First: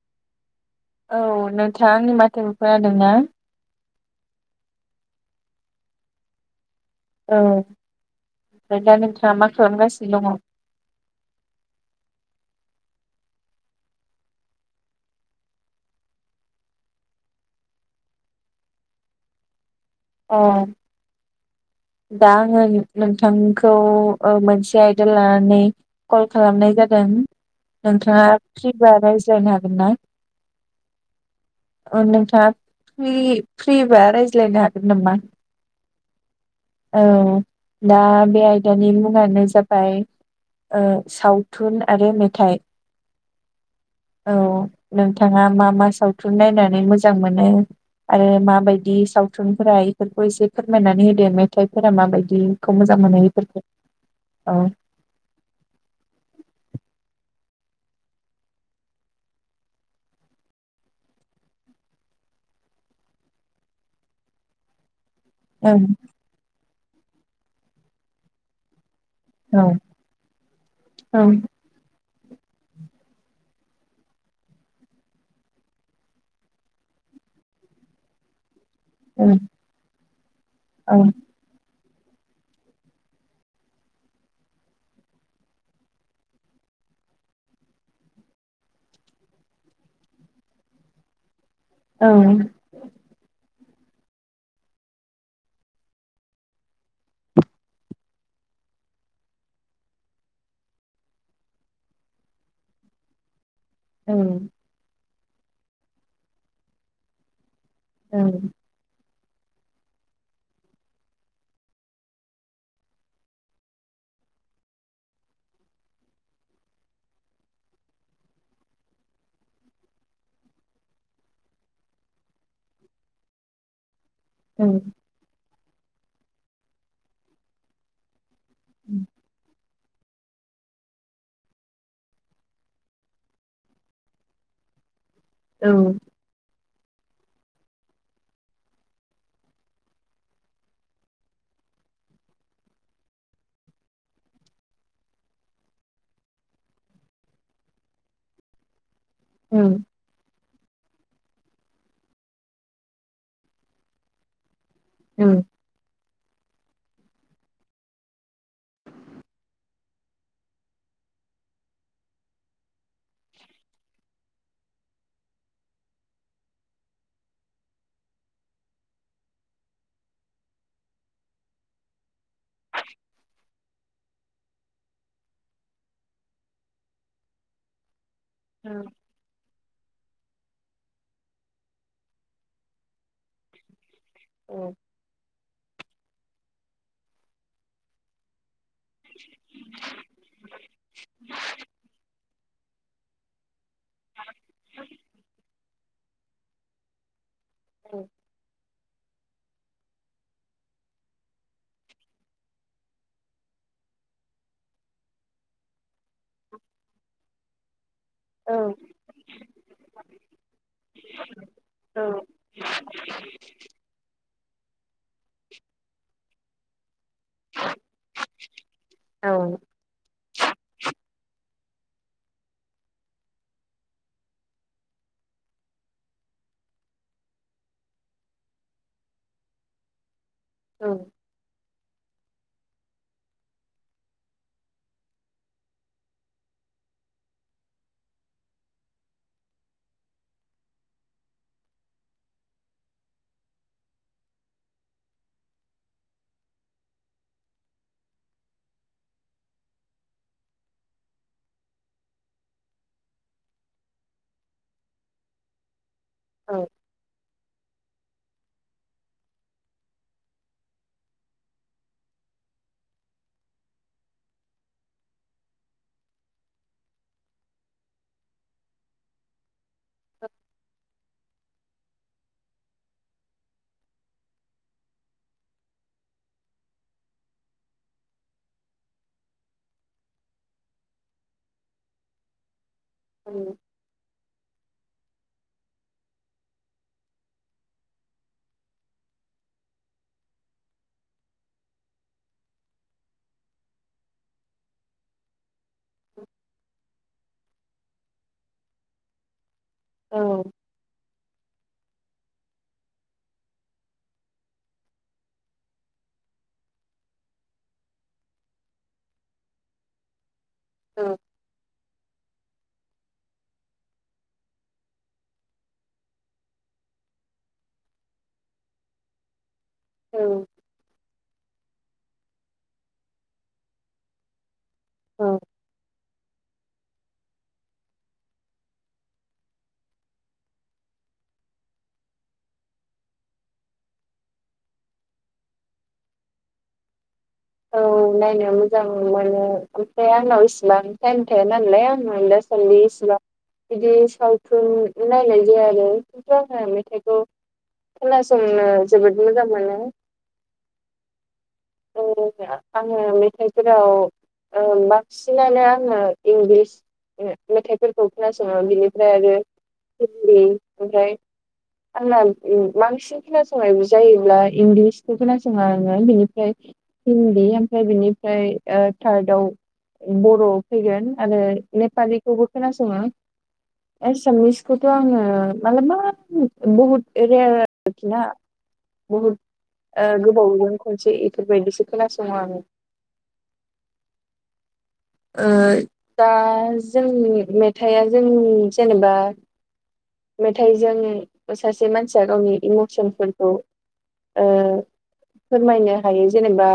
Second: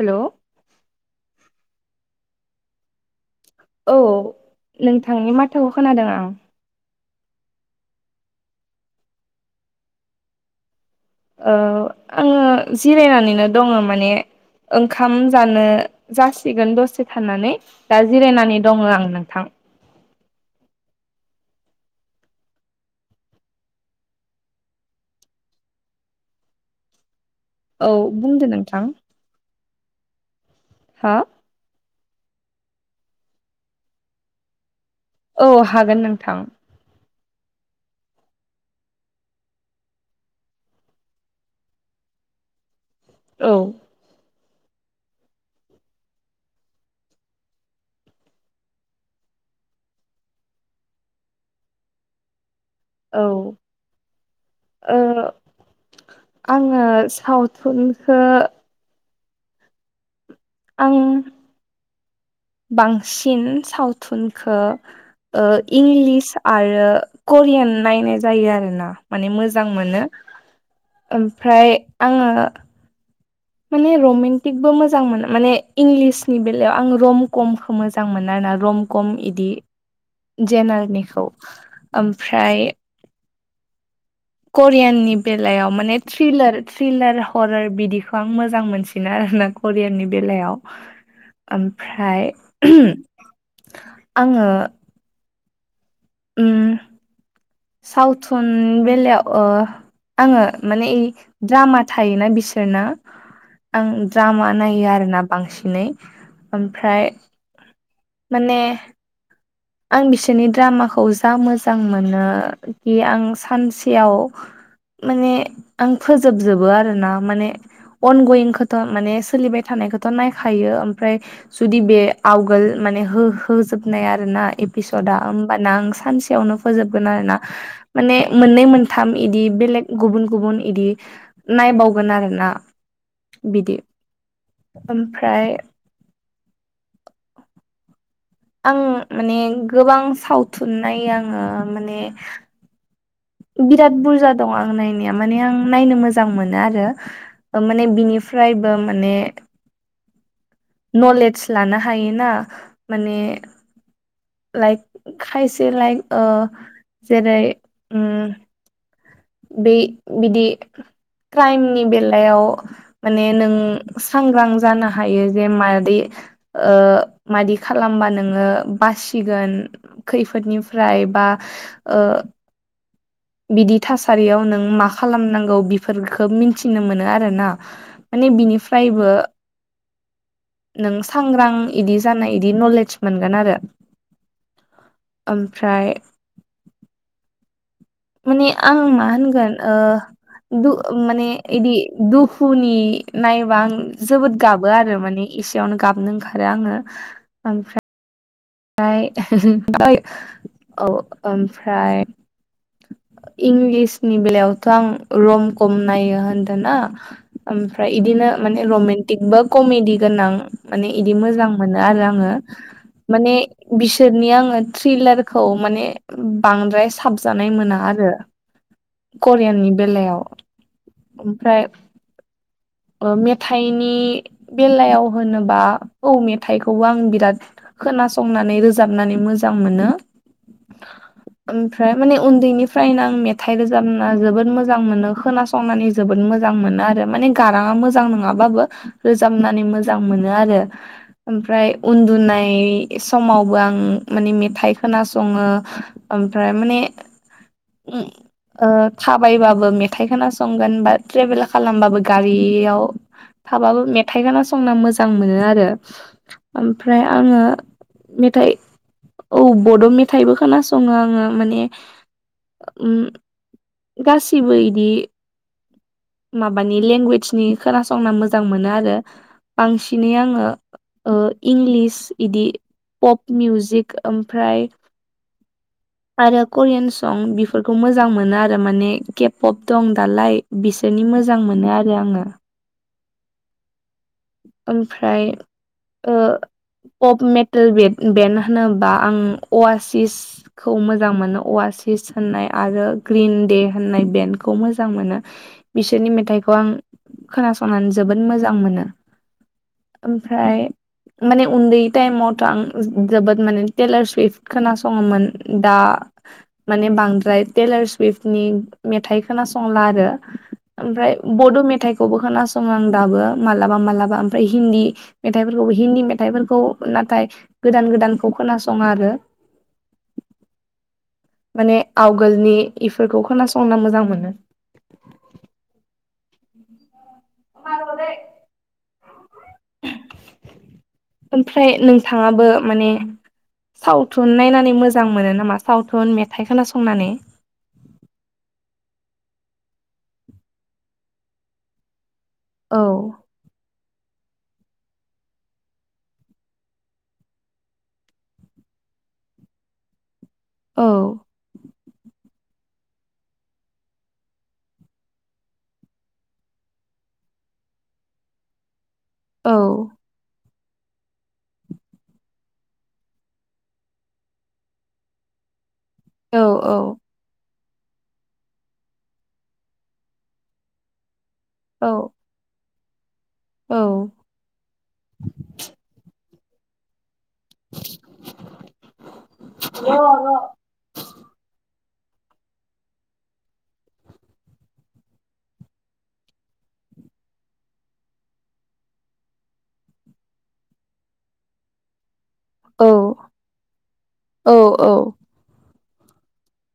हेल'। औ नोंथाङा आंनि माथोखौ खोनादोंना? औ नोंथांनि माथोखौ खोनादों आं। औ ओमफ्राय दा नोंथाङा मा खालामगासिनो दङ। औ आङो जिरायनानैनो दङ माने ओंखाम जानो जासिगोन दसे थानानै दा जिरायनानै दङ आं नोंथां। अ। दा आङो नोंथांखौ मोनसे आयदा लानानै कल खालामनाय जादों औ नोंथाङा बुंदो नोंथां फ्रिबा रायज्लायनो हागोन ना? हा नोंथाङा फ्रिबा रायज्लायनो हागोन नामा? औ हागोन नोंथां। औ दा बे आयदानि मुङानो जाबाय। सावथुन आरो मेथाइ औ। औ नोंथाङा मा मा सावथुन नायनानै मोजां मोनो। आरो माबायदि सावथुनफोरा इफोरखौ एसे फोरमायनानै होदो मे मेथाइफोरा माबायदिखौ मोजां मोनो औ बेफोरखौ औ आङो सावथुनखो आं बांसिन सावथुनखो ओं इंलिस आरो करियान नायनाय जायो आरोना। माने औ मोजां मोनो औ ओमफ्राय आङो माने रमेन्टिकबो मोजां मोनो माने इंलिसनि बेलायाव आं रम कमखौ मोजां मोनो आर ना रम खम औ इदि औ जेनेलनिखौ ओमफ्राय करियाननि बेलायाव माने थ्रिलार थ्रिलार हरार बिदिखौ आं मोजां मोनसिनो आरो ना। कररियाननि बेलायाव औ ओमफ्राय आङो ओ। सावथुन बेलायाव ओ आङो माने ओइ द्रामा थायोना बिसोरनो। आं औ द्रामा नायो आरोना बांसिनै ओमफ्राय औ माने आं बिसोरनि द्रामाखौ जा मोजां मोनो कि आं सानसेयाव माने आं फोजोबजोबो आरोना माने अन गयिंखौथ' माने सोलिबाय थानायखौथ' नायखायो ओमफ्राय जुदि बे आवगोल माने हो होजोबनाय आरो ना औ एपिसदआ होमबाना आं सानसेयावनो फोजोबगोन आरो ना। माने मोननै मोनथाम इदि बेलेग गुबुन गुबुन इदि नायबावगोन आरोना बिदि ओमफ्राय औ। आं माने गोबां सावथुन नायो आङो माने बिराद बुरजा दं आं नायनाया माने आं नायनो मोजां मोनो आरो। माने बिनिफ्रायबो माने ओ। नलेज लानो हायोना माने लाइक खायसे लाइक जेरै उम [inaudible] बे बिदि क्राइमनि बेलायाव माने नों सांग्रां जानो हायो जे मादै मादि खालामबा नोङो बासिगोन। खैफोदनिफ्राय बा [inaudible] बिदि थासारियाव नों मा खालामनांगौ बेफोरखौ मिथिनो मोनो आरो ना। माने औ बिनिफ्रायबो नों सांग्रां इदि जानाय इदि नलेज मोनगोन आरो। औ। ओमफ्राय माने आं मा होनगोन दु माने इदि दुख फौनि नायोबा आं जोबोद गाबो आरो माने एसेयावनो गाबनो ओंखारो आङो। ओमफ्राय औ। ओमफ्राय औ ओमफ्राय इंलिसनि बेलायावथ' आं रम खम नायो होनदोंना। ओमफ्राय इदिनो माने रमन्टिकबो कमेडि गोनां माने इदि मोजां मोनो आरो आङो। माने बिसोरनि आङो थ्रिलारखौ माने बांद्राय साब जानाय मोना आरो करियाननि बेलायाव ओमफ्राय मेथाइनि बेलायाव होनोबा औ मेथाइखौबो आं बिराद खोनासंनानै रोजाबनानै मोजां मोनो। ओमफ्राय माने उन्दैनिफ्रायनो आं मेथाइ रोजाबना जोबोद मोजां मोनो खोनासंनानै जोबोद मोजां मोनो आरो माने गाराङा मोजां नङाबाबो रोजाबनानै मोजां मोनो आरो। ओमफ्राय उन्दुनाय समावबो आं माने मेथाइ खोनासङो। ओमफ्राय माने थाबायबाबो मेथाइ खोनासंगोन बा ट्रेभेल खालामबाबो गारियाव थाबाबो मेथाइ खोनासंना मोजां मोनो आरो। ओमफ्राय आङो मेथाइ औ बड' मेथाइबो खोनासङो आङो माने उ [inaudible] गासिबो इदि माबानि लेंगुवेजनि खोनासंना मोजां मोनो आरो बांसिनै आङो इंलिस इदि पप मिउजिक ओमफ्राय [inaudible] आरो करियान सं बेफोरखौ मोजां मोनो आरो माने केप अप दं दालाय बिस बिनि मोजां मोनो आरो आङो औ। ओमफ्राय ओ कफ मेटेल बे बेन होनोबा आं अवासिस खौ मोजां मोनो अवासिस होननाय आरो ग्रिन दे होननाय बेन्डखौ मोजां मोनो। बिसोरनि मेथाइखौ आं खोनासंनानै जोबोद मोजां मोनो। ओमफ्राय माने उन्दै टाइमावथ' आं जोबोद माने टेलार सुइफ्ट खोनासङोमोन दा माने बांद्राय टेलार सुइफ्टनि मेथाइ खोनासंला आरो। ओमफ्राय बड' मेथाइखौबो खोनासं आं दाबो माला मालाबा मालाबा ओमफ्राय हिन्दी मेथाइफोरखौबो हिन्दी मेथाइफोरखौ नाथाय गोदान गोदानखौ खोनासङा आरो। औ। माने आवगोलनि इफोरखौ खोनासंना मोजां मोनो। औ। म दाय [inaudible] [inaudible] ओमफ्राय नोंथाङाबो माने सावथुन नायनानै मोजां मोनो नामा सावथुन मेथाइ खोनासंनानै औ नायनो मोजां मोनो ओमफ्राय आंनाव इसिबां टाइम थाया नालाय आं दा [unintelligible] औ इसिबां बिदि सावथुन नायनाय जाया आरो खिन्थु आङो मेथाइखौ खोनासंनो जोबोद मोजां मोनो औ [unintelligible] आङो मेथाइफोराव ओ बांसिनानो आङो इंलिस मेथाइफोरखौ खोनासङो बिनि फ्राय आरो औ हिन्दी ओमफ्राय आंना बांसिन खोनासंनाय जायोब्ला इंलिस खोनासोङा आङो औ बेनिफ्राय हिन्दी ओमफ्राय बिनिफ्राय थार्दआव बर' फैगोन आरो औ नेपालिखौबो खोनासङो औ एसामिस खौथ' आङो मालाबा बहुद रेयार आरोखि ना बहुद ओ गोबावजों खनसे इ फोरबायदिसो खोनासङो आङो ओ दा जोंनि मेथाइआ जोंनि जेनेबा मेथाइजों सासे मानसिया गावनि औ इम'सनफोरखौ ओ औ फोरमायनो हायो जेनेबा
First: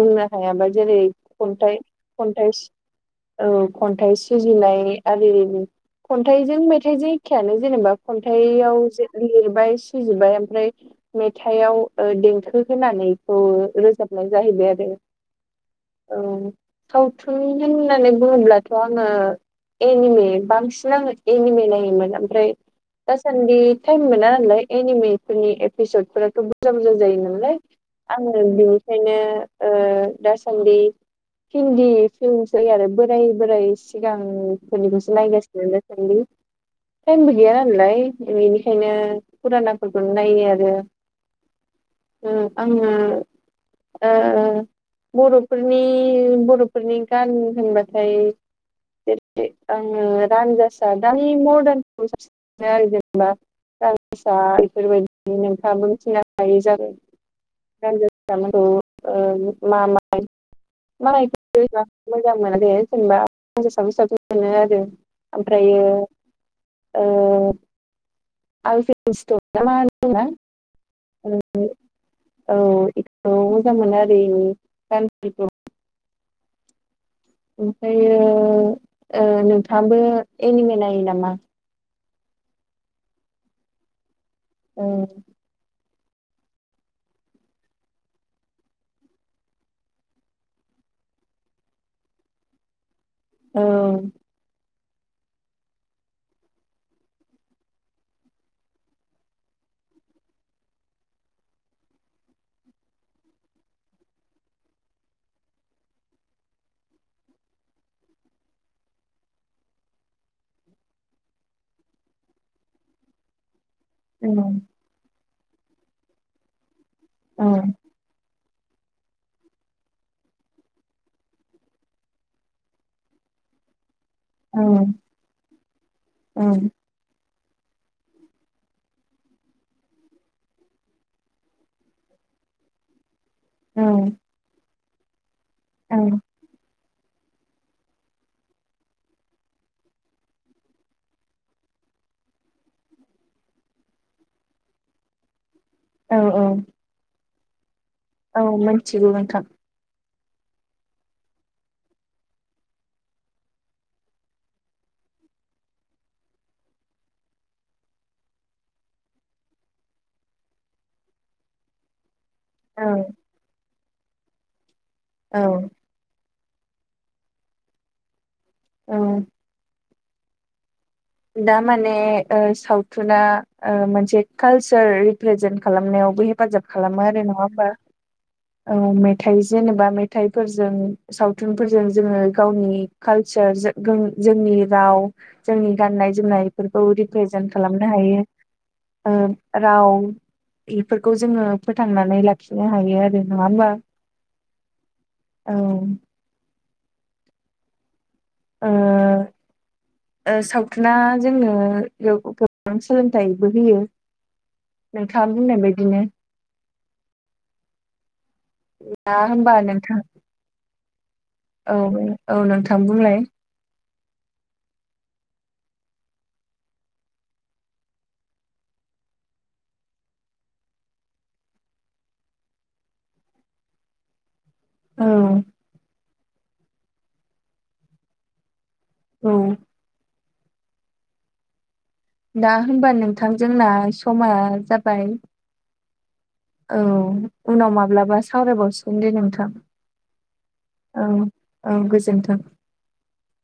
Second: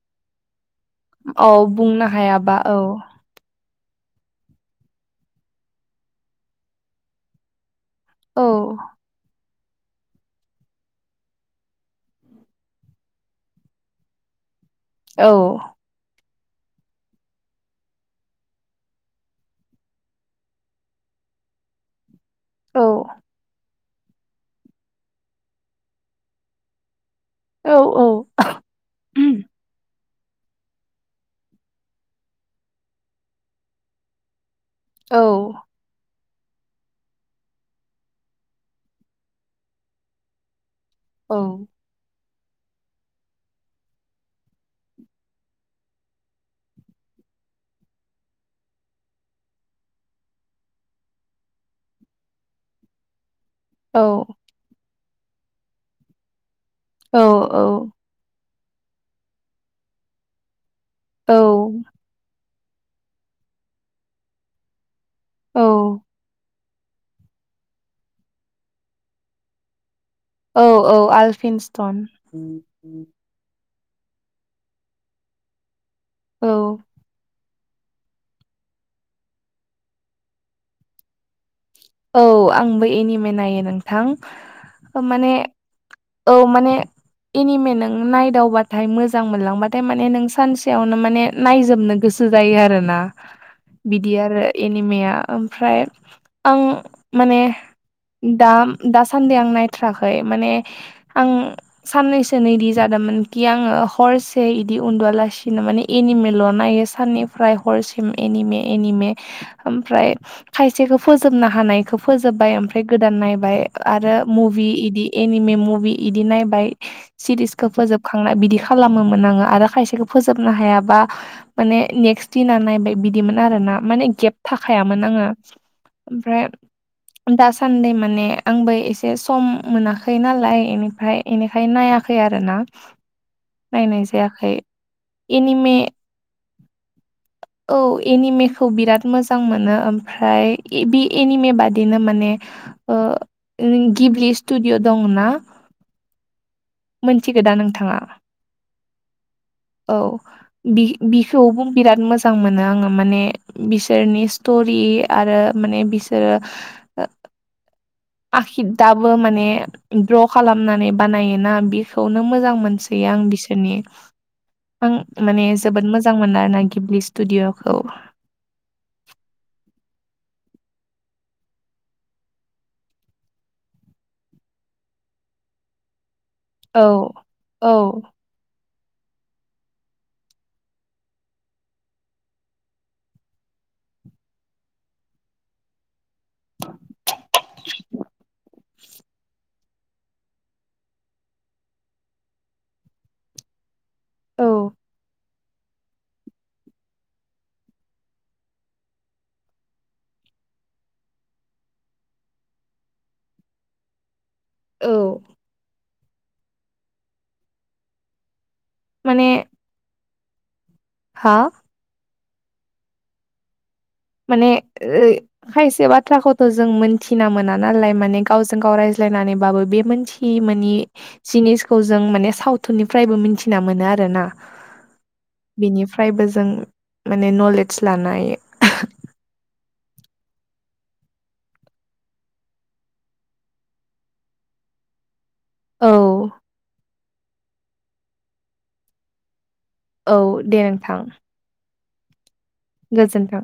बुंनो हायाबा जेरै औ खन्थाइ बुंनो खन्थाइ हायाबा औ औ खन्थाइ सुजुनाय आरि खन्थाइजों मेथाइजों एखेयानो जेनेबा औ खन्थाइआव जे लिरबाय सुजुबाय ओमफ्राय मेथाइआव देंखो होनानैखौ रोजाबनाय जाहैबाय आरो औ औ सावथुन होननानै बुङोब्लाथ' आङो एनिमे बांसिन एनिमे नायोमोन फ्राय औ दासान्दि टाइम मोना नालाय एनिमि फोरनि एपिसद फोरथ' बुरजा बुरजा जायो ना औ [unintelligible] आङो बिनिखायनो दासान्दि हिन्दि जोंसै आरो बोराय बोराय सिगां औ फोरनिखौसो नायगासिनो दा सान्दि टाइमबो गैया नालाय बेनिखायनो फुरानाफोरखौनो नायो आरो औ आङो ओ बर'फोरनि बर'फोरनि गान होनबाथाय [unintelligible] आङो रान्जासा दानि मरदानखौ [unintelligible] आरो जेनेबा [unintelligible] बेफोरबायदि नोंथाङाबो मिथिनो हायै जागाय औ औ औ [unintelligible] मोजां मोना दे जेनेबा [unintelligible] मोनो आरो औ ओमफ्रायो ओ [unintelligible] [unintelligible] औ औ औ आलफिनस्टन औ मोजां मोनो आरो गानफोरखौ औ ओमफ्रायो ओ नोंथाङाबो एनिमे नायो नामा औ आंबो एनिमे नायो नोंथां औ माने औ माने एनिमे नों नायदावबाथाय मोजां मोनलांबाथाय माने नों सानसेयावनो माने नायजोबनो गोसो जायो आरोना औ बिदि आरो एनिमेया ओमफ्राय आं माने दा दासान्दि आं नायथाराखै माने आं साननैसो नै इदि जादोंमोन कि आङो हरसे इदि उन्दुआलासिनो माने एनिमेल' नायो साननिफ्राय हरसिम एनिमे एनिमे ओमफ्राय खायसेखौ फोजोबनो हानायखौ फोजोबबाय ओमफ्राय गोदान नायबाय आरो औ मभि इदि एनिमे मुभि बिदि नायबाय औ सिरिसखौ फोजोबखांना बिदि खालामोमोन आङो आरो खायसेखौ फोजोबनो हायाबा माने नेक्स्ट दिना नायबाय बिदिमोन आरोना माने गेब थाखायामोन आङो ओमफ्राय दासान्दि माने आंबो एसे सम मोनाखै नालाय बेनिफ्राय बेनिखाय नायाखै आरोना [inaudible] नायनाय औ जायाखै एनिमे औ औ एनिमेखौ बिराद मोजां मोनो ओमफ्राय बे एनिमे बादिनो माने ओ नों गिब्लि स्टुडिअ' दंना औ औ मोनथिगोदा नोंथाङा औ मिथिगौ नोंथां औ बि बिखौबो बिराद मोजां मोनो आङो माने बिसोरनि स्ट'रि आरो माने बिसोरो आखिद दाबो माने ग्र' खालामनानै बानायोना बि खौनो मोजां औ मोनसोयो आं बिसोरनि आं औ माने जोबोद मोज जां मोनो आरोना गिबलि स्टुडिअ'खौ औ दा माने ओ सावथुना मोनसे ओ कालचार रिप्रेजेन्ट खालामनायावबो हेफाजाब औ खालामो आरो नङा होमबा औ औ मेथाइ जेनेबा मेथाइफोरजों सावथुनफोरजों जोङो गावनि कालचार जोंनि राव जोंनि गाननाय जोमनायफोरखौ रिप्रेजेन्ट खालामनो हायो ओ राव बेफोरखौ जोङो फोथांनानै लाखिनो हायो आरो नङा होमबा औ औ ओ ओ सावथुना जोंनो गोबां सोलोंथाइबो होयो औ नोंथाङा बुंनाय बायदिनो ना माने होमबा नोंथां हा औ औ नोंथां बुंलाय माने ओ खायसे बाथ्राखौथ' जों मोनथिना मोना नालाय माने गावजों गाव रायज्लायनानैबाबो बे मोनथि थि मोनि जिनिसखौ जों माने सावथुननिफ्रायबो मिथिना मोनो आरो ना औ बेनिफ्रायबो जों माने नलेज लानाय औ दा होमबा नोंथां जोंना समा जाबाय औ औ उनाव माब्लाबा सावरायबावसिगोन दे नोंथां औ दे नोंथां ओं गोजोन्थों गोजोनथों